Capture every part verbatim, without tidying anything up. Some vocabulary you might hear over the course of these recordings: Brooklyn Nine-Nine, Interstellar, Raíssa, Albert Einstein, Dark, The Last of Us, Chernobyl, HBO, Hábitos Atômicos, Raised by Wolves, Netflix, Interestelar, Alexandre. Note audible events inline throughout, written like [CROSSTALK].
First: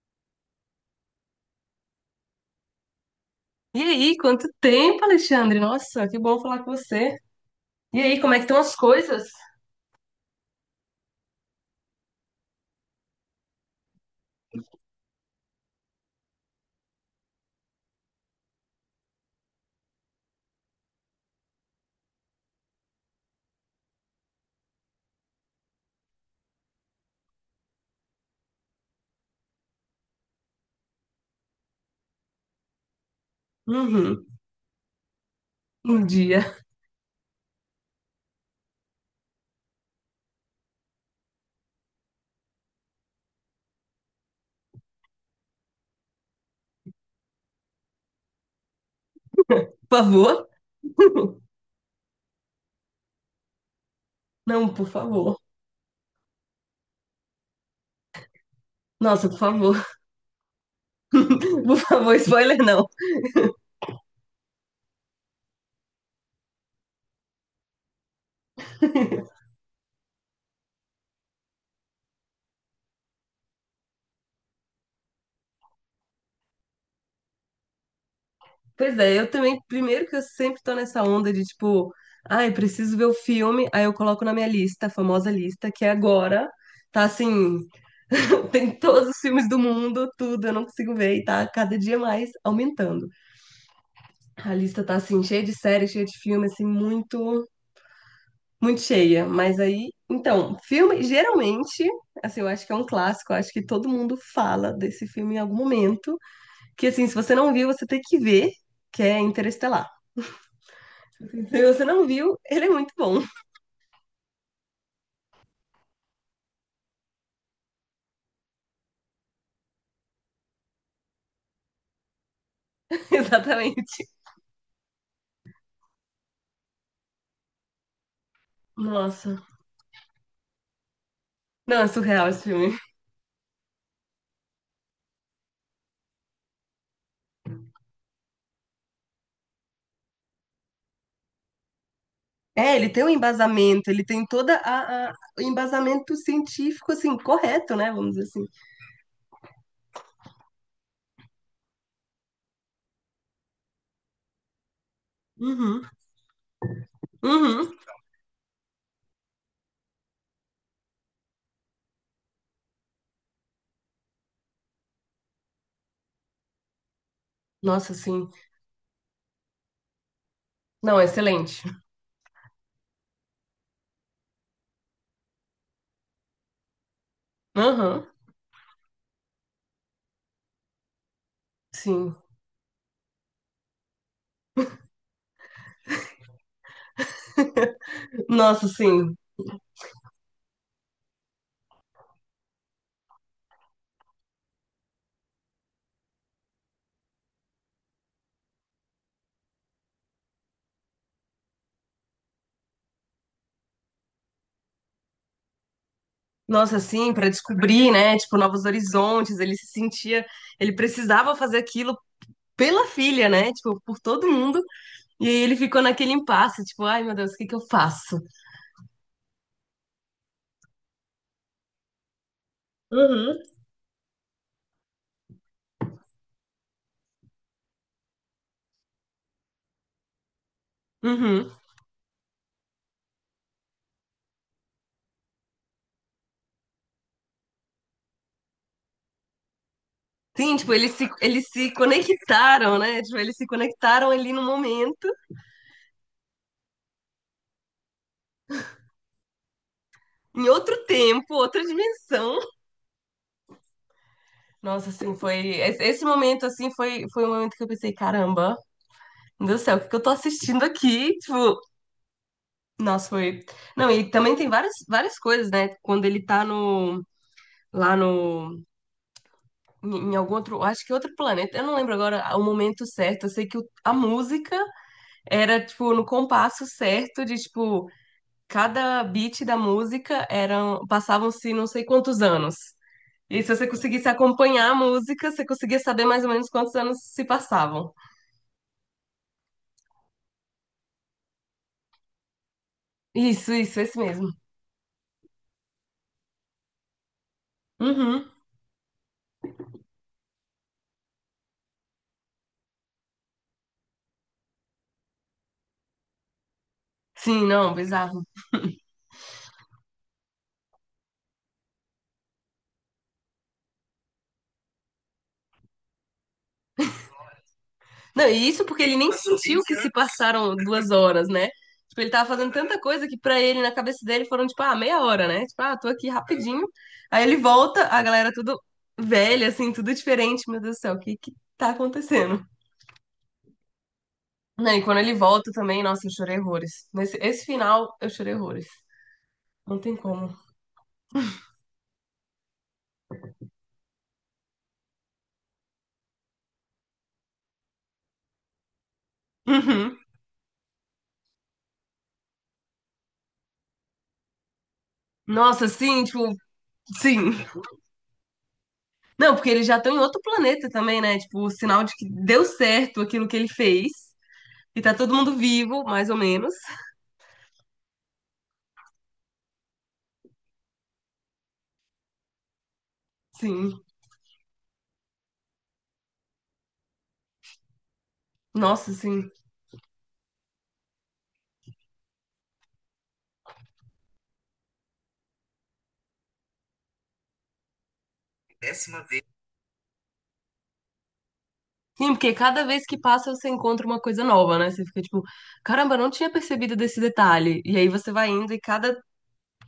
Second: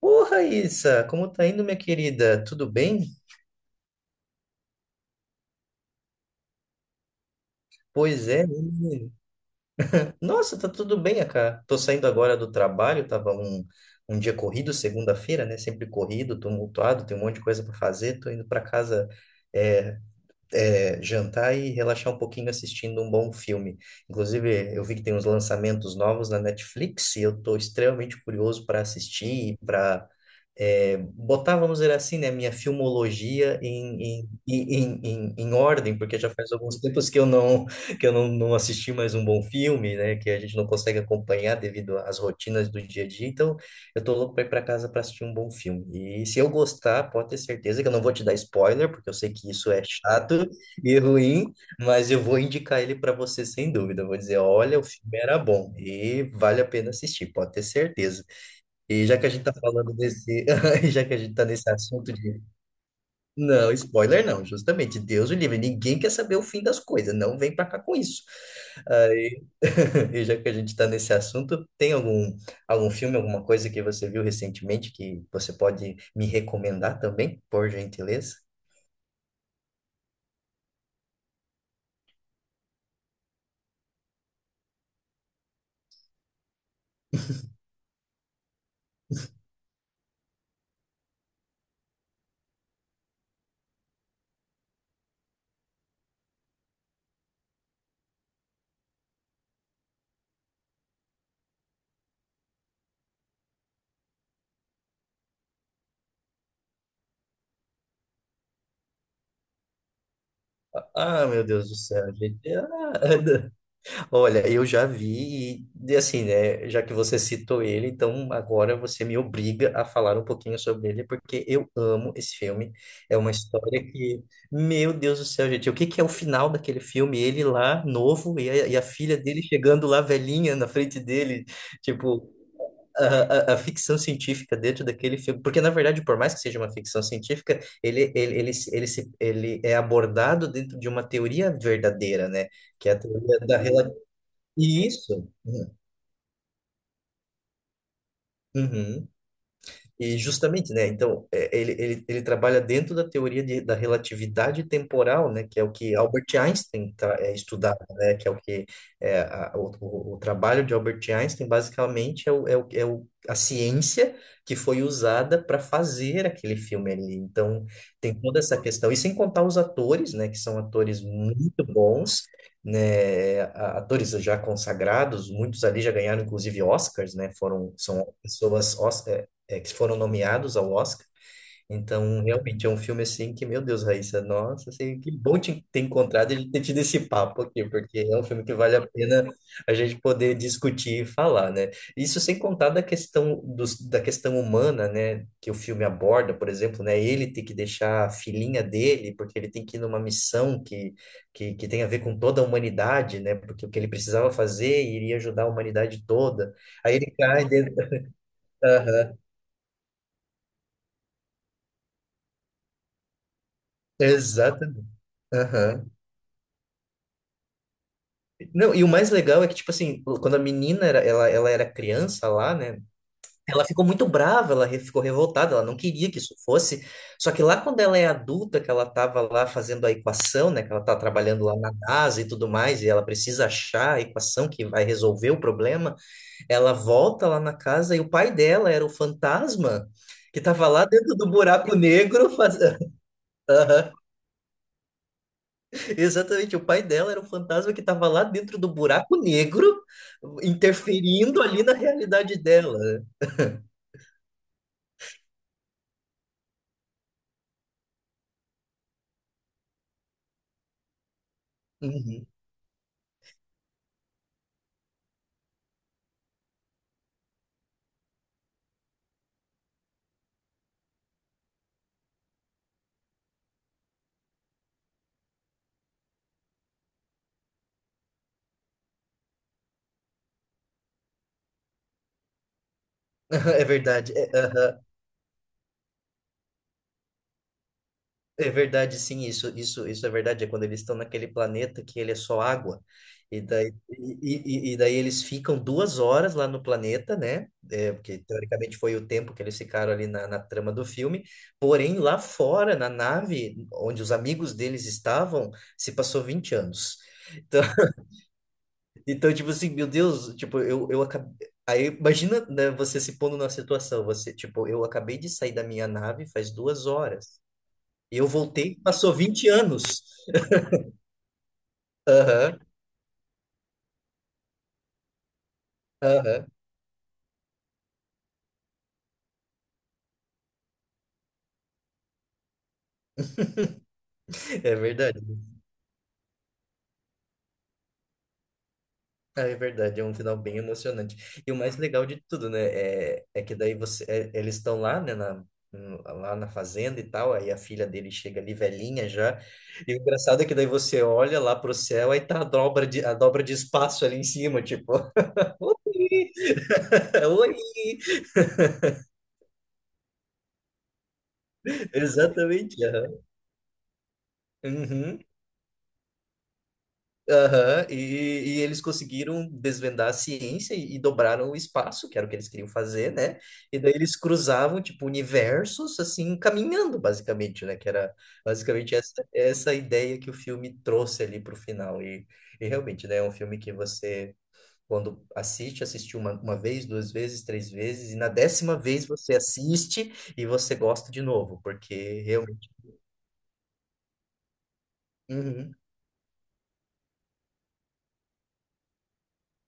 Ô, Raíssa, como tá indo, minha querida? Tudo bem? E aí, quanto tempo, Alexandre? Nossa, que bom falar com você. E aí, Pois como é que é, estão as menino. coisas? Nossa, tá tudo bem, né, cara. Tô saindo agora do trabalho, tava um, um dia corrido, segunda-feira, né? Sempre corrido, tumultuado, tem um monte de coisa para fazer. Tô indo para casa é, é, jantar e relaxar um pouquinho assistindo um bom filme. Inclusive, eu vi que tem uns lançamentos novos na Netflix e eu tô extremamente curioso para assistir e para é, botar, vamos dizer assim, né, minha filmologia Uhum. em, em, em, em, em ordem, Um porque já dia. faz alguns tempos que eu não que eu não, não assisti mais um bom filme, né, que a gente não consegue acompanhar devido às rotinas do dia a dia. Então, eu tô louco para ir para casa para assistir um bom filme. E se eu gostar, pode ter certeza que eu não vou te dar spoiler, porque eu sei que isso é Por chato favor? e [LAUGHS] ruim, mas eu vou indicar ele para você sem dúvida. Eu vou dizer, Não, olha, o por filme era favor. bom e vale a pena assistir, pode ter certeza. E já que a Nossa, por gente tá favor. falando desse, [LAUGHS] já que a gente tá [LAUGHS] nesse Por assunto favor, de, spoiler não. não, spoiler não, justamente, Deus o livre, ninguém quer saber o fim das coisas, não vem pra cá com isso. [LAUGHS] Aí, [LAUGHS] e já que a gente tá nesse assunto, tem algum algum filme, alguma coisa que você viu recentemente que você pode me recomendar também, por gentileza? Pois é, eu também, primeiro que eu sempre tô nessa onda de tipo, ai, preciso ver o filme, aí eu coloco na minha lista, a famosa lista, que é agora tá assim, [LAUGHS] tem todos os filmes do mundo, tudo, eu não consigo ver e tá cada dia mais aumentando. A lista tá assim, cheia de séries, cheia de filme, assim, muito Muito cheia, mas aí, então, filme, geralmente, assim, eu acho que é um clássico, eu acho que todo mundo fala desse filme em algum momento, que assim, se você não viu, você tem que ver, que é Interestelar. Ah, meu Se Deus do você não céu, viu, gente. ele é Ah, muito bom, [LAUGHS] olha, eu já vi e, e assim, né, já que você citou ele, então agora você me obriga a falar um pouquinho sobre ele, porque eu amo esse filme. [LAUGHS] É uma história exatamente. que, meu Deus do céu, gente, o que que é o final daquele filme? Ele lá, novo, e a, e a filha Nossa, dele chegando lá, velhinha, na frente dele, não, é surreal tipo... esse filme. A, a, a ficção científica dentro daquele filme, porque na verdade, por mais que seja uma ficção científica, ele, ele, ele, se- ele, se- ele é abordado dentro de uma teoria verdadeira, né? É, Que ele é a tem um teoria da embasamento, ele tem toda a, a- isso. o É. embasamento científico, assim, correto, né, vamos dizer assim. Uhum. E justamente, né? Então, é, ele, ele, ele trabalha dentro da teoria de, da relatividade temporal, né? Que é o Uhum, que Albert Einstein tra, é, uhum. estudava, né? Que é o que é, a- o, o, o trabalho de Albert Einstein, basicamente, é, o, é, o, é o, a ciência que foi usada para fazer aquele filme ali. Então, Nossa, tem sim. toda essa questão. E sem contar os atores, né? Que são atores Não, excelente. muito bons, né? A- atores já consagrados, muitos ali já ganharam, inclusive, Oscars, né? Foram, são Uhum, pessoas é, que foram nomeados ao Oscar. sim. Então, realmente é um filme assim que, meu Deus, Raíssa, nossa, assim, que bom te ter encontrado e ter tido esse papo aqui, porque é um filme que Nossa, vale a sim. pena a gente poder discutir e falar, né? Isso sem contar da questão dos, da questão humana, né, que o filme aborda, por exemplo, né, ele tem que deixar a filhinha dele, porque ele tem que ir numa missão que, que, que tem a ver com toda a humanidade, né? Porque o que ele precisava fazer iria ajudar a humanidade toda. Nossa, Aí ele assim, para cai dentro. descobrir, né, tipo, novos Aham, horizontes, ele se sentia, ele precisava fazer aquilo pela filha, né, tipo, por todo mundo, exatamente. e aí ele ficou Aham. naquele impasse, tipo, ai meu Deus, o que que eu faço? Não, e o mais legal é que, tipo assim, quando a menina era, ela, ela era criança lá, né? Uhum. Ela ficou muito brava, ela re- ficou revoltada, ela não queria que isso fosse. Só que lá quando ela é adulta, que ela tava lá fazendo a equação, né? Que ela tá trabalhando Uhum. lá na NASA e tudo mais, e ela precisa achar a equação que vai resolver o problema, ela volta lá na casa e o pai dela era o fantasma que Sim, tava tipo, lá eles se, dentro do eles se buraco negro conectaram, fazendo. né, tipo, eles se [LAUGHS] conectaram ali no momento, Exatamente, o pai dela era um fantasma que estava lá dentro do buraco negro, em outro tempo, interferindo ali outra na realidade dimensão. dela. Nossa, assim, foi, esse esse momento, assim, foi, foi um momento que eu pensei, caramba, meu Deus do céu, o que que eu tô assistindo aqui? Tipo, Uhum. nossa, foi. Não, e também tem várias, várias coisas, né? Quando ele tá no. Lá no. Em em algum outro. Acho que outro planeta. Eu não lembro agora o momento certo. Eu sei que o- a música era, tipo, no compasso certo de, tipo, cada beat da música eram. Passavam-se não sei quantos anos. E aí, se [LAUGHS] É você conseguisse verdade, é, acompanhar a aham. música, você conseguia saber mais ou menos quantos anos se passavam. É verdade, sim, isso, isso, isso é verdade. É quando eles estão naquele planeta que ele é só água. E Isso, daí, isso, esse mesmo. e, e- e daí eles ficam duas horas lá no planeta, né? É, porque Uhum. teoricamente foi o tempo que eles ficaram ali na, na trama do filme. Porém, lá fora, na nave, onde os amigos deles estavam, se passou vinte anos. Sim, Então, não, bizarro. então, tipo assim, meu Deus, tipo, eu, eu acabei. Aí, imagina, né, você se pondo na situação, você, tipo, eu acabei de sair da minha nave faz duas horas. E eu Não, e isso voltei, porque ele nem passou vinte sentiu que se anos. passaram [LAUGHS] duas horas, né? Tipo, ele tava fazendo Aham, tanta coisa que pra ele, na cabeça dele, foram, tipo, ah, meia hora, né? Tipo, ah, tô aqui aham. rapidinho. Aí ele volta, a galera tudo velha, assim, tudo diferente. Meu Deus do céu, o que que tá acontecendo? Não, É e quando ele verdade. volta também, nossa, eu chorei horrores. Nesse, esse final, eu chorei horrores. Ah, é Não tem verdade, é um como. final bem emocionante. E o mais legal de tudo, né, é, é que daí você, é- eles estão lá, né, na, no- lá na fazenda e tal, aí a filha dele chega ali velhinha já, e o Uhum. engraçado é que daí você olha lá pro céu, aí tá a dobra de, a dobra de espaço ali em cima, tipo... Nossa, Oi! sim, tipo, [LAUGHS] sim. Oi! Não, porque eles já estão em outro planeta também, né? Tipo, o sinal de que deu Exatamente, certo aham. aquilo que ele fez. E tá todo Uhum. mundo vivo, mais ou menos. Aham. E, e eles conseguiram desvendar a ciência e, e dobraram o espaço, que era o que eles queriam fazer, né? E Sim. daí eles cruzavam, tipo, universos, assim, caminhando, basicamente, né? Que era Nossa, basicamente essa, sim. essa ideia que o filme trouxe ali pro final. E, e realmente, né? É um filme que você, quando assiste, assistiu uma, uma vez, duas vezes, três vezes, e na décima vez você assiste e você gosta de novo, Sim, porque porque cada realmente vez que passa você encontra uma coisa nova, né? Você fica tipo, uhum, caramba, eu não tinha percebido desse detalhe. E aí você vai indo e cada,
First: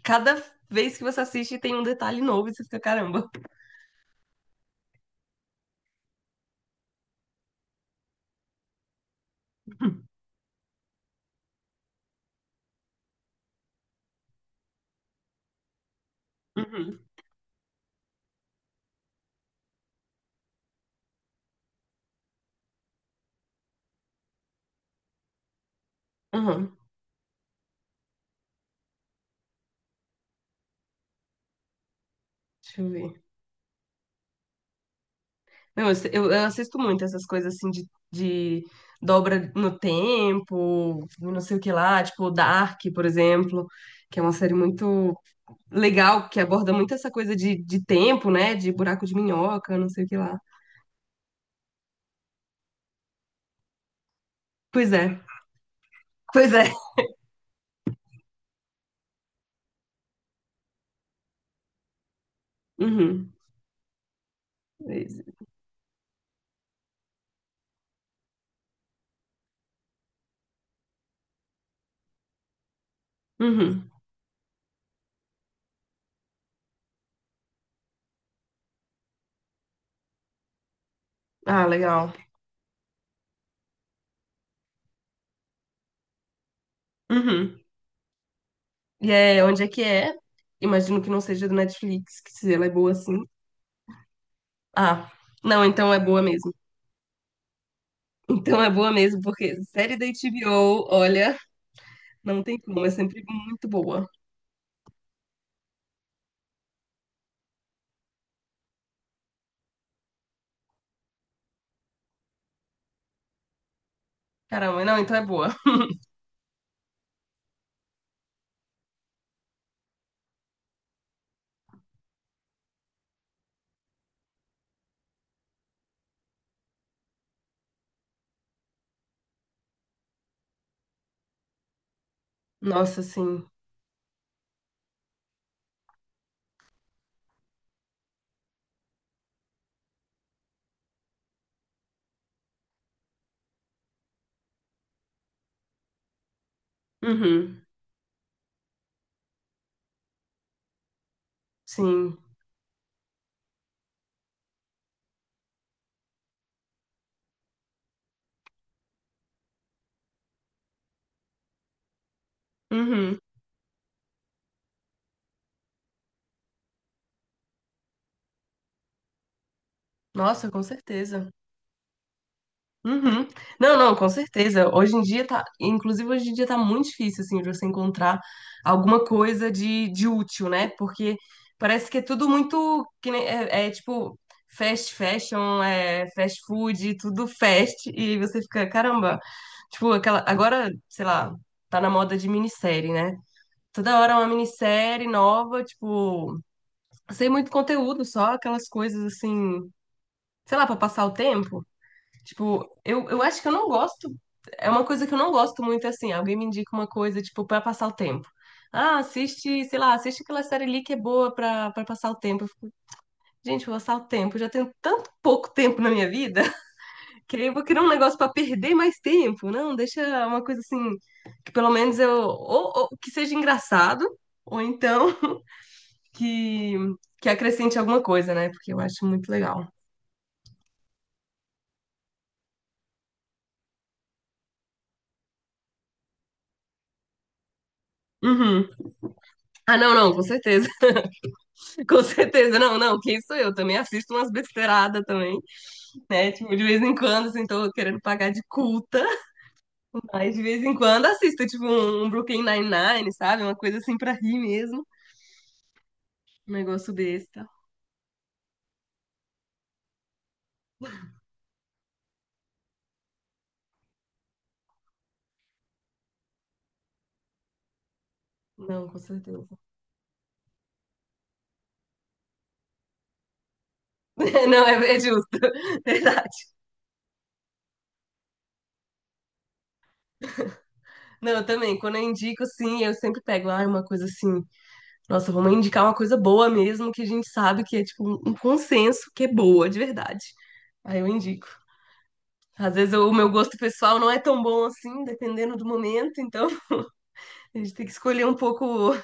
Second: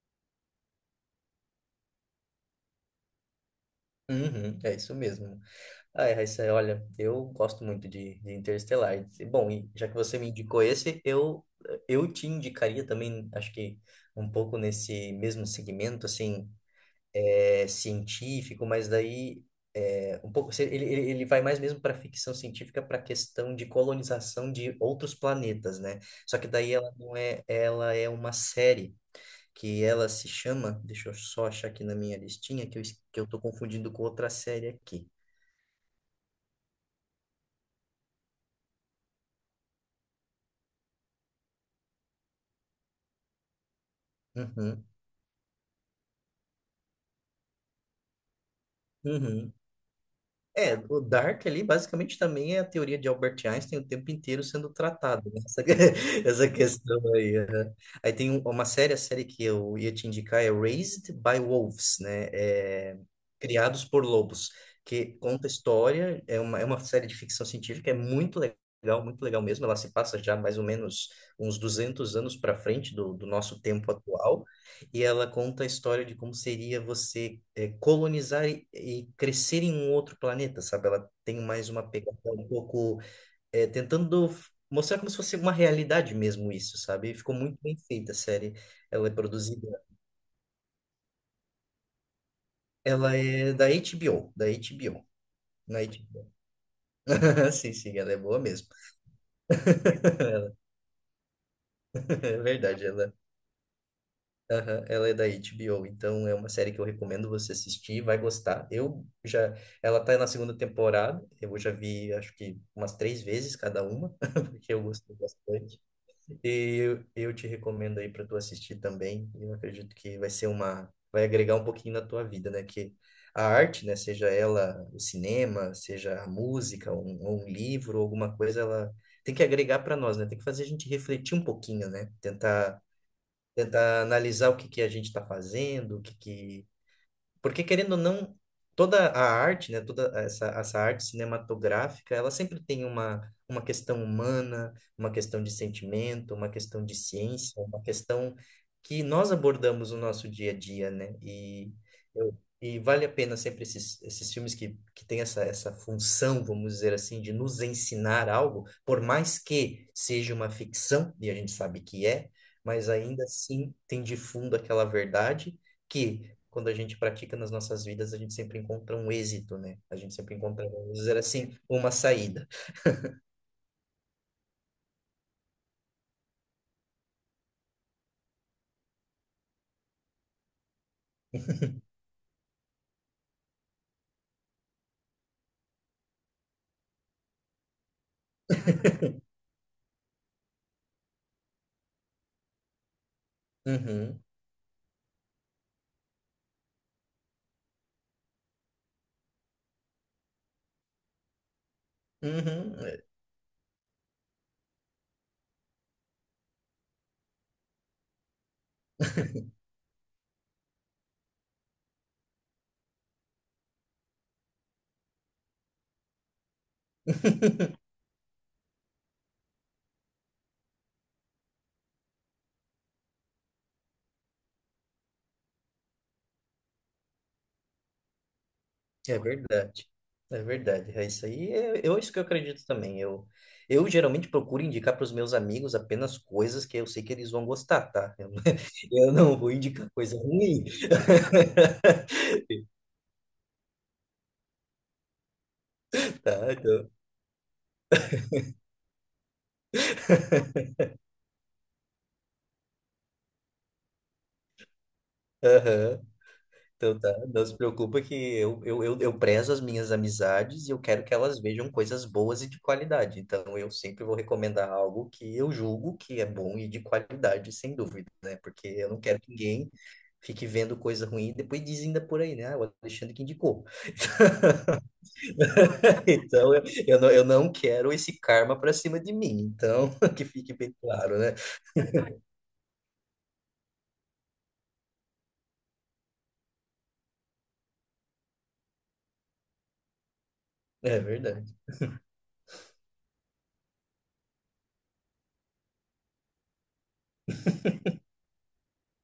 cada vez que você assiste tem um detalhe novo e você fica, caramba. uhum, é isso mesmo. Ai, Raíssa, olha, eu gosto muito de, de Interestelar. E, bom, e já que você me indicou esse, eu, eu te indicaria também, acho que um pouco nesse mesmo segmento, assim, Uhum. é, científico, mas daí é, um pouco, se- ele, ele, ele vai mais mesmo para ficção científica, para a questão de colonização de outros planetas, né? Só que daí Uhum. ela não é, ela é uma série. Que ela se chama, deixa eu só achar aqui na minha listinha, que Deixa eu, eu es- que ver. eu tô confundindo com outra série aqui. Não, eu, eu- eu assisto muito essas coisas assim de, de dobra no tempo, não sei o que lá, tipo Dark, por exemplo, que é uma série Uhum, muito legal, que aborda muito essa coisa de, de tempo, né? De buraco de uhum. minhoca, não sei o que lá. É, o Dark ali basicamente também é a teoria de Albert Einstein o tempo inteiro sendo Pois é. tratada, né? Essa, [LAUGHS] essa Pois é. questão aí. Aham. Aí tem um- uma série, a série que eu ia te indicar é Raised by Wolves, né? É, Uhum. Criados por Lobos, que É. conta a história, é uma, é uma série de ficção científica, é muito legal, muito legal mesmo. Ela se passa já mais ou menos uns duzentos anos para frente do, do nosso Uhum. tempo atual, e ela conta a história de como seria você é, colonizar e, e crescer em um outro planeta, sabe? Ela tem Ah, mais uma legal. pegada um pouco é, tentando f- mostrar como se fosse uma realidade mesmo isso, sabe? Ficou muito Uhum. bem feita a série. Ela é E é, onde é produzida, que é? Imagino que não seja do Netflix, que se ela é boa ela assim. é da H B O, da H B O, Ah, não, na então é boa H B O. mesmo. [LAUGHS] Sim, sim, ela é boa Então mesmo. é boa mesmo, porque [LAUGHS] série da H B O, olha, É não tem como, verdade, é ela sempre muito boa. aham, ela é da H B O, então é uma série que eu recomendo você assistir, vai gostar. Eu já, ela tá na segunda temporada, eu já vi acho que umas três vezes cada uma, [LAUGHS] porque eu Caramba, não, gostei então é boa. bastante. E eu, eu te recomendo aí para tu assistir também. Eu acredito que vai ser uma, vai agregar um pouquinho na tua vida, né? Que a arte, né, seja ela o cinema, seja a música, um, ou um livro, alguma coisa, ela tem que agregar para nós, né? Tem que fazer a gente refletir um pouquinho, né? Tentar Nossa, sim. tentar analisar o que que a gente está fazendo, o que que porque, querendo ou não, toda a arte, né, toda essa, essa arte cinematográfica, ela sempre tem uma, uma questão humana, uma questão de sentimento, uma questão de ciência, Uhum. uma questão que nós abordamos no nosso dia a dia, né? E, Sim. eu, e vale a pena sempre esses, esses filmes que, que têm essa, essa função, vamos dizer assim, de nos ensinar algo, por mais que seja uma ficção, e a gente sabe que é, mas Uhum. ainda assim tem de fundo aquela verdade que quando a gente pratica nas nossas vidas, a gente sempre encontra um êxito, né? A gente sempre Nossa, com encontra, vamos dizer certeza. assim, uma saída. Uhum. Não, não, com certeza. Hoje em dia tá, inclusive hoje em dia tá muito difícil assim de você encontrar alguma coisa de, de útil, né? Porque parece que é tudo muito que nem- é, é tipo fast fashion, é fast food, tudo fast e aí você fica, caramba. [LAUGHS] Tipo, aquela agora, sei lá, tá na moda de minissérie, né? Toda hora é Uhum, uma minissérie nova, tipo, sem muito conteúdo, só aquelas coisas assim, sei lá, pra passar o tempo. Tipo, uhum, é. eu, eu acho que eu não gosto. É uma coisa que eu não gosto muito assim. Alguém me indica uma coisa, tipo, pra passar o tempo. Ah, assiste, sei lá, assiste aquela série ali que é boa pra, pra passar o tempo. Eu fico, gente, vou passar o tempo. Eu já tenho tanto pouco tempo na minha vida [LAUGHS] que aí eu vou criar um [LAUGHS] negócio pra perder mais tempo. Não, deixa uma coisa assim, que pelo menos eu. Ou, ou que seja engraçado, ou então que, que acrescente alguma coisa, né? Porque eu acho É muito legal. verdade. É verdade. É isso aí. É, eu, isso que eu acredito também. Eu, eu geralmente procuro indicar para os meus amigos apenas coisas que eu sei que eles vão gostar, tá? Eu, não- Uhum. [LAUGHS] eu não vou Ah, indicar não, não, coisa com ruim. certeza. [LAUGHS] Com certeza, não, [LAUGHS] não, quem sou eu? Também assisto umas besteiradas também, né? Tá, Tipo, de vez então. em quando, assim, tô querendo pagar de culta, mas de vez em quando assisto, tipo, um um Brooklyn Nine-Nine, sabe? Uma coisa assim pra rir mesmo, Aham. um negócio Então tá, desse, não tá? se preocupa que eu, eu, eu, eu prezo as minhas amizades e eu quero que elas vejam coisas boas e de qualidade. Então eu sempre vou recomendar algo que eu julgo que é bom e de qualidade, sem dúvida, né? Porque Não, eu com não quero que certeza. ninguém fique vendo coisa ruim e depois diz ainda por aí, né? Ah, o Alexandre que indicou. [LAUGHS] Não, é, é justo, [LAUGHS] [LAUGHS] verdade. Então eu, eu não, eu não quero esse karma pra cima de mim. Então, [LAUGHS] que fique bem claro, Não, né? eu também, quando eu indico, assim, eu sempre pego, ah, uma coisa assim, nossa, vamos indicar uma coisa boa mesmo, que a gente sabe que é, tipo, um um consenso que é boa, de verdade. É Aí eu indico. verdade. Às vezes o meu gosto pessoal não é tão bom assim, dependendo do momento, então [LAUGHS] a gente tem que escolher um pouco, um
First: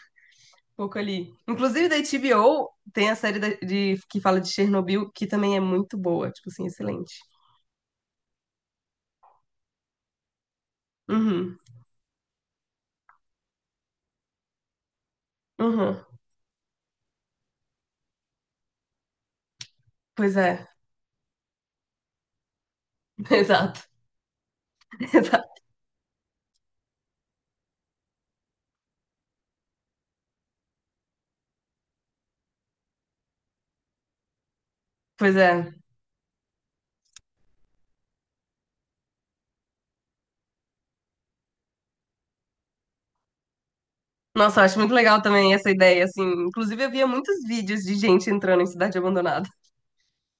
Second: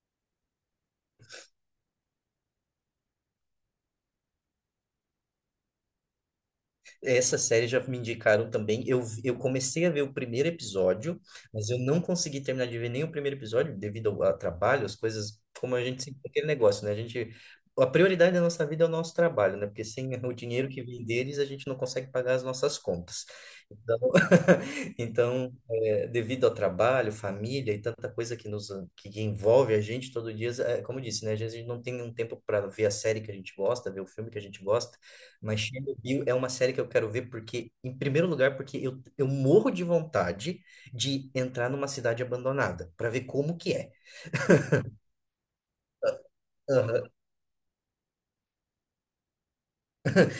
pouco ali. Inclusive da H B O tem a série da- de, que fala de Chernobyl, que também é muito boa, tipo assim, excelente. Essa série já me indicaram também. Eu, eu comecei a ver o primeiro episódio, Uhum, mas eu não consegui terminar de ver nem o primeiro episódio devido ao, ao trabalho, as coisas, como a uhum. gente sempre aquele negócio, né? A gente, a prioridade da nossa vida é o nosso trabalho, né? Porque sem o Pois é, dinheiro que vem deles, a gente não consegue pagar as nossas contas. [LAUGHS] exato, Então, [LAUGHS] então exato. é, devido ao trabalho, família e tanta coisa que nos que que envolve a gente todo dia, é, como eu disse, né? Às vezes a gente não tem um tempo para ver a série que a gente gosta, ver o filme que a gente gosta. Pois é. Mas Chernobyl é uma série que eu quero ver porque, em primeiro lugar, porque eu, eu morro de vontade de entrar numa cidade abandonada para ver como que é. Nossa, eu acho muito legal também essa ideia, assim. Inclusive eu via muitos vídeos de gente entrando em cidade abandonada.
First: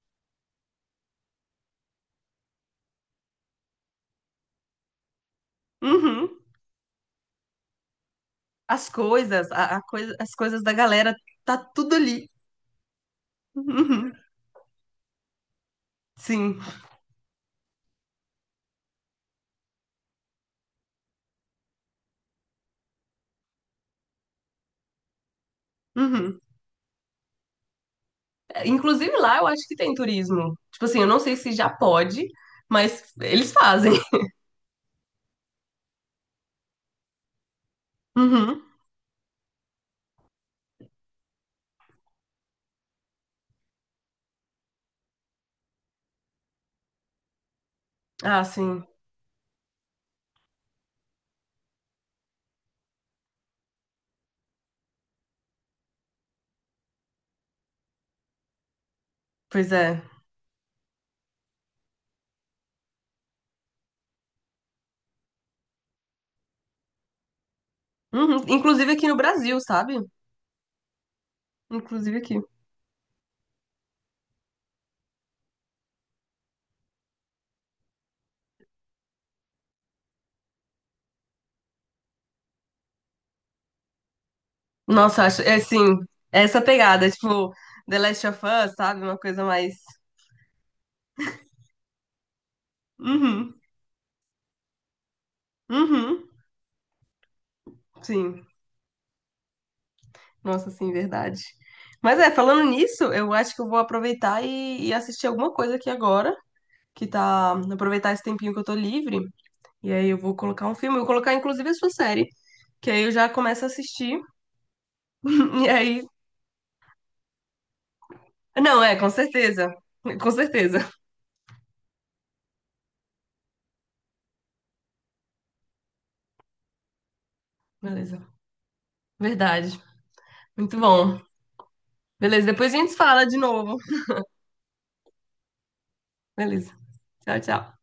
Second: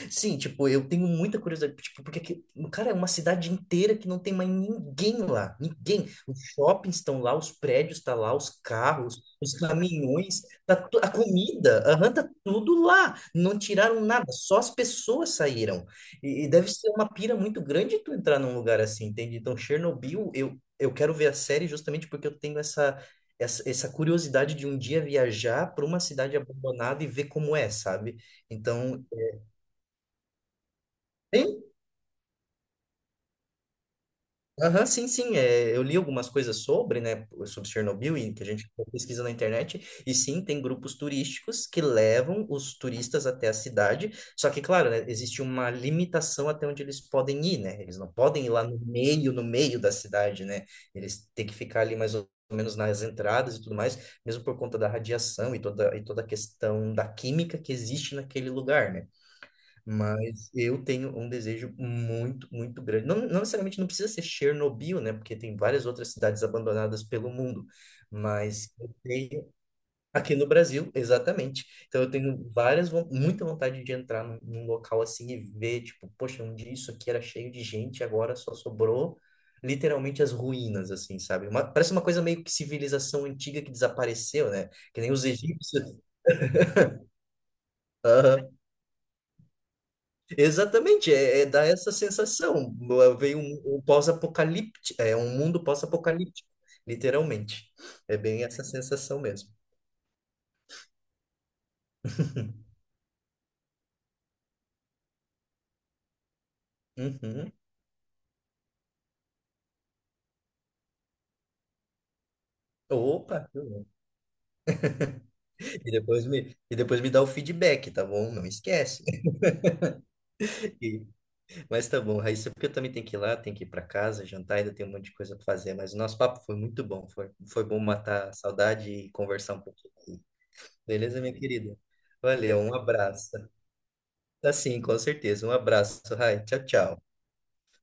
Sim, tipo, eu tenho muita curiosidade, tipo, porque aqui, cara, é uma cidade inteira que não tem mais ninguém lá, ninguém. Os Uhum. shoppings estão lá, os prédios estão lá, os As carros, coisas, os a, a coisa, as caminhões, coisas da tá tu- a galera, tá comida, tudo aham, tá ali. tudo lá. Não tiraram Uhum. nada, só as pessoas saíram. E, e Sim. deve ser uma pira muito grande tu entrar num lugar assim, entende? Então, Chernobyl, eu, eu quero ver a série justamente porque eu tenho essa, essa, essa curiosidade de um dia viajar para uma cidade Uhum. abandonada e ver como é, sabe? Então, Inclusive lá eu acho que tem turismo. Tipo assim, eu não sei se já pode, mas eles fazem. [LAUGHS] aham, sim, sim. É, eu li algumas coisas sobre, né, sobre Chernobyl e que a Uhum. gente pesquisa na internet. E sim, tem grupos turísticos que levam os turistas até a cidade. Só que, claro, né, existe uma limitação até onde eles podem ir, né? Eles não Ah, podem ir lá no sim. meio, no meio da cidade, né? Eles têm que ficar ali mais ou menos nas entradas e tudo mais, mesmo por conta da radiação e toda, e toda a questão da química que existe naquele lugar, né? Pois é. Mas eu tenho um desejo muito, muito grande. Não, não necessariamente não precisa ser Chernobyl, né? Porque tem várias outras cidades abandonadas pelo mundo. Uhum. Mas Inclusive eu aqui no tenho Brasil, sabe? aqui no Brasil, exatamente. Então eu Inclusive aqui. tenho várias, von- muita vontade de entrar num, num local assim e ver, tipo, poxa, um dia isso aqui era cheio de gente, agora só sobrou literalmente as ruínas, assim, sabe? Uma- parece uma coisa meio que civilização antiga que desapareceu, né? Que nem Nossa, os eu acho. É assim, egípcios. é essa pegada, tipo, The Last of Us, sabe? Uma coisa mais. Exatamente, é, é dar essa sensação. Veio Uhum. um, um pós-apocalíptico, é um mundo Uhum. pós-apocalíptico, literalmente. É bem Sim. essa sensação mesmo. Nossa, sim, verdade. Mas é, falando nisso, eu acho que eu vou aproveitar e, e assistir alguma coisa aqui agora, que Uhum. tá. Aproveitar esse tempinho que eu tô livre. E aí eu vou colocar um filme, eu vou colocar inclusive a sua série. Que aí eu já Opa, que começo a bom. assistir. [LAUGHS] E e aí. depois me, e depois me dá o feedback, tá bom? Não Não, é, esquece. com certeza. Com [LAUGHS] certeza. E- Mas tá bom, Raíssa, é porque eu também tenho que ir lá, tenho que ir para casa, jantar, ainda tem um monte de coisa para fazer, mas o nosso papo foi muito bom, foi, foi bom Beleza. matar a saudade e conversar um Verdade. pouquinho. Muito bom. Beleza, minha querida? Beleza, Valeu, depois um a gente fala abraço. de novo. Tá sim, com certeza. Um abraço, Rai. Tchau, Beleza. tchau. Tchau, tchau.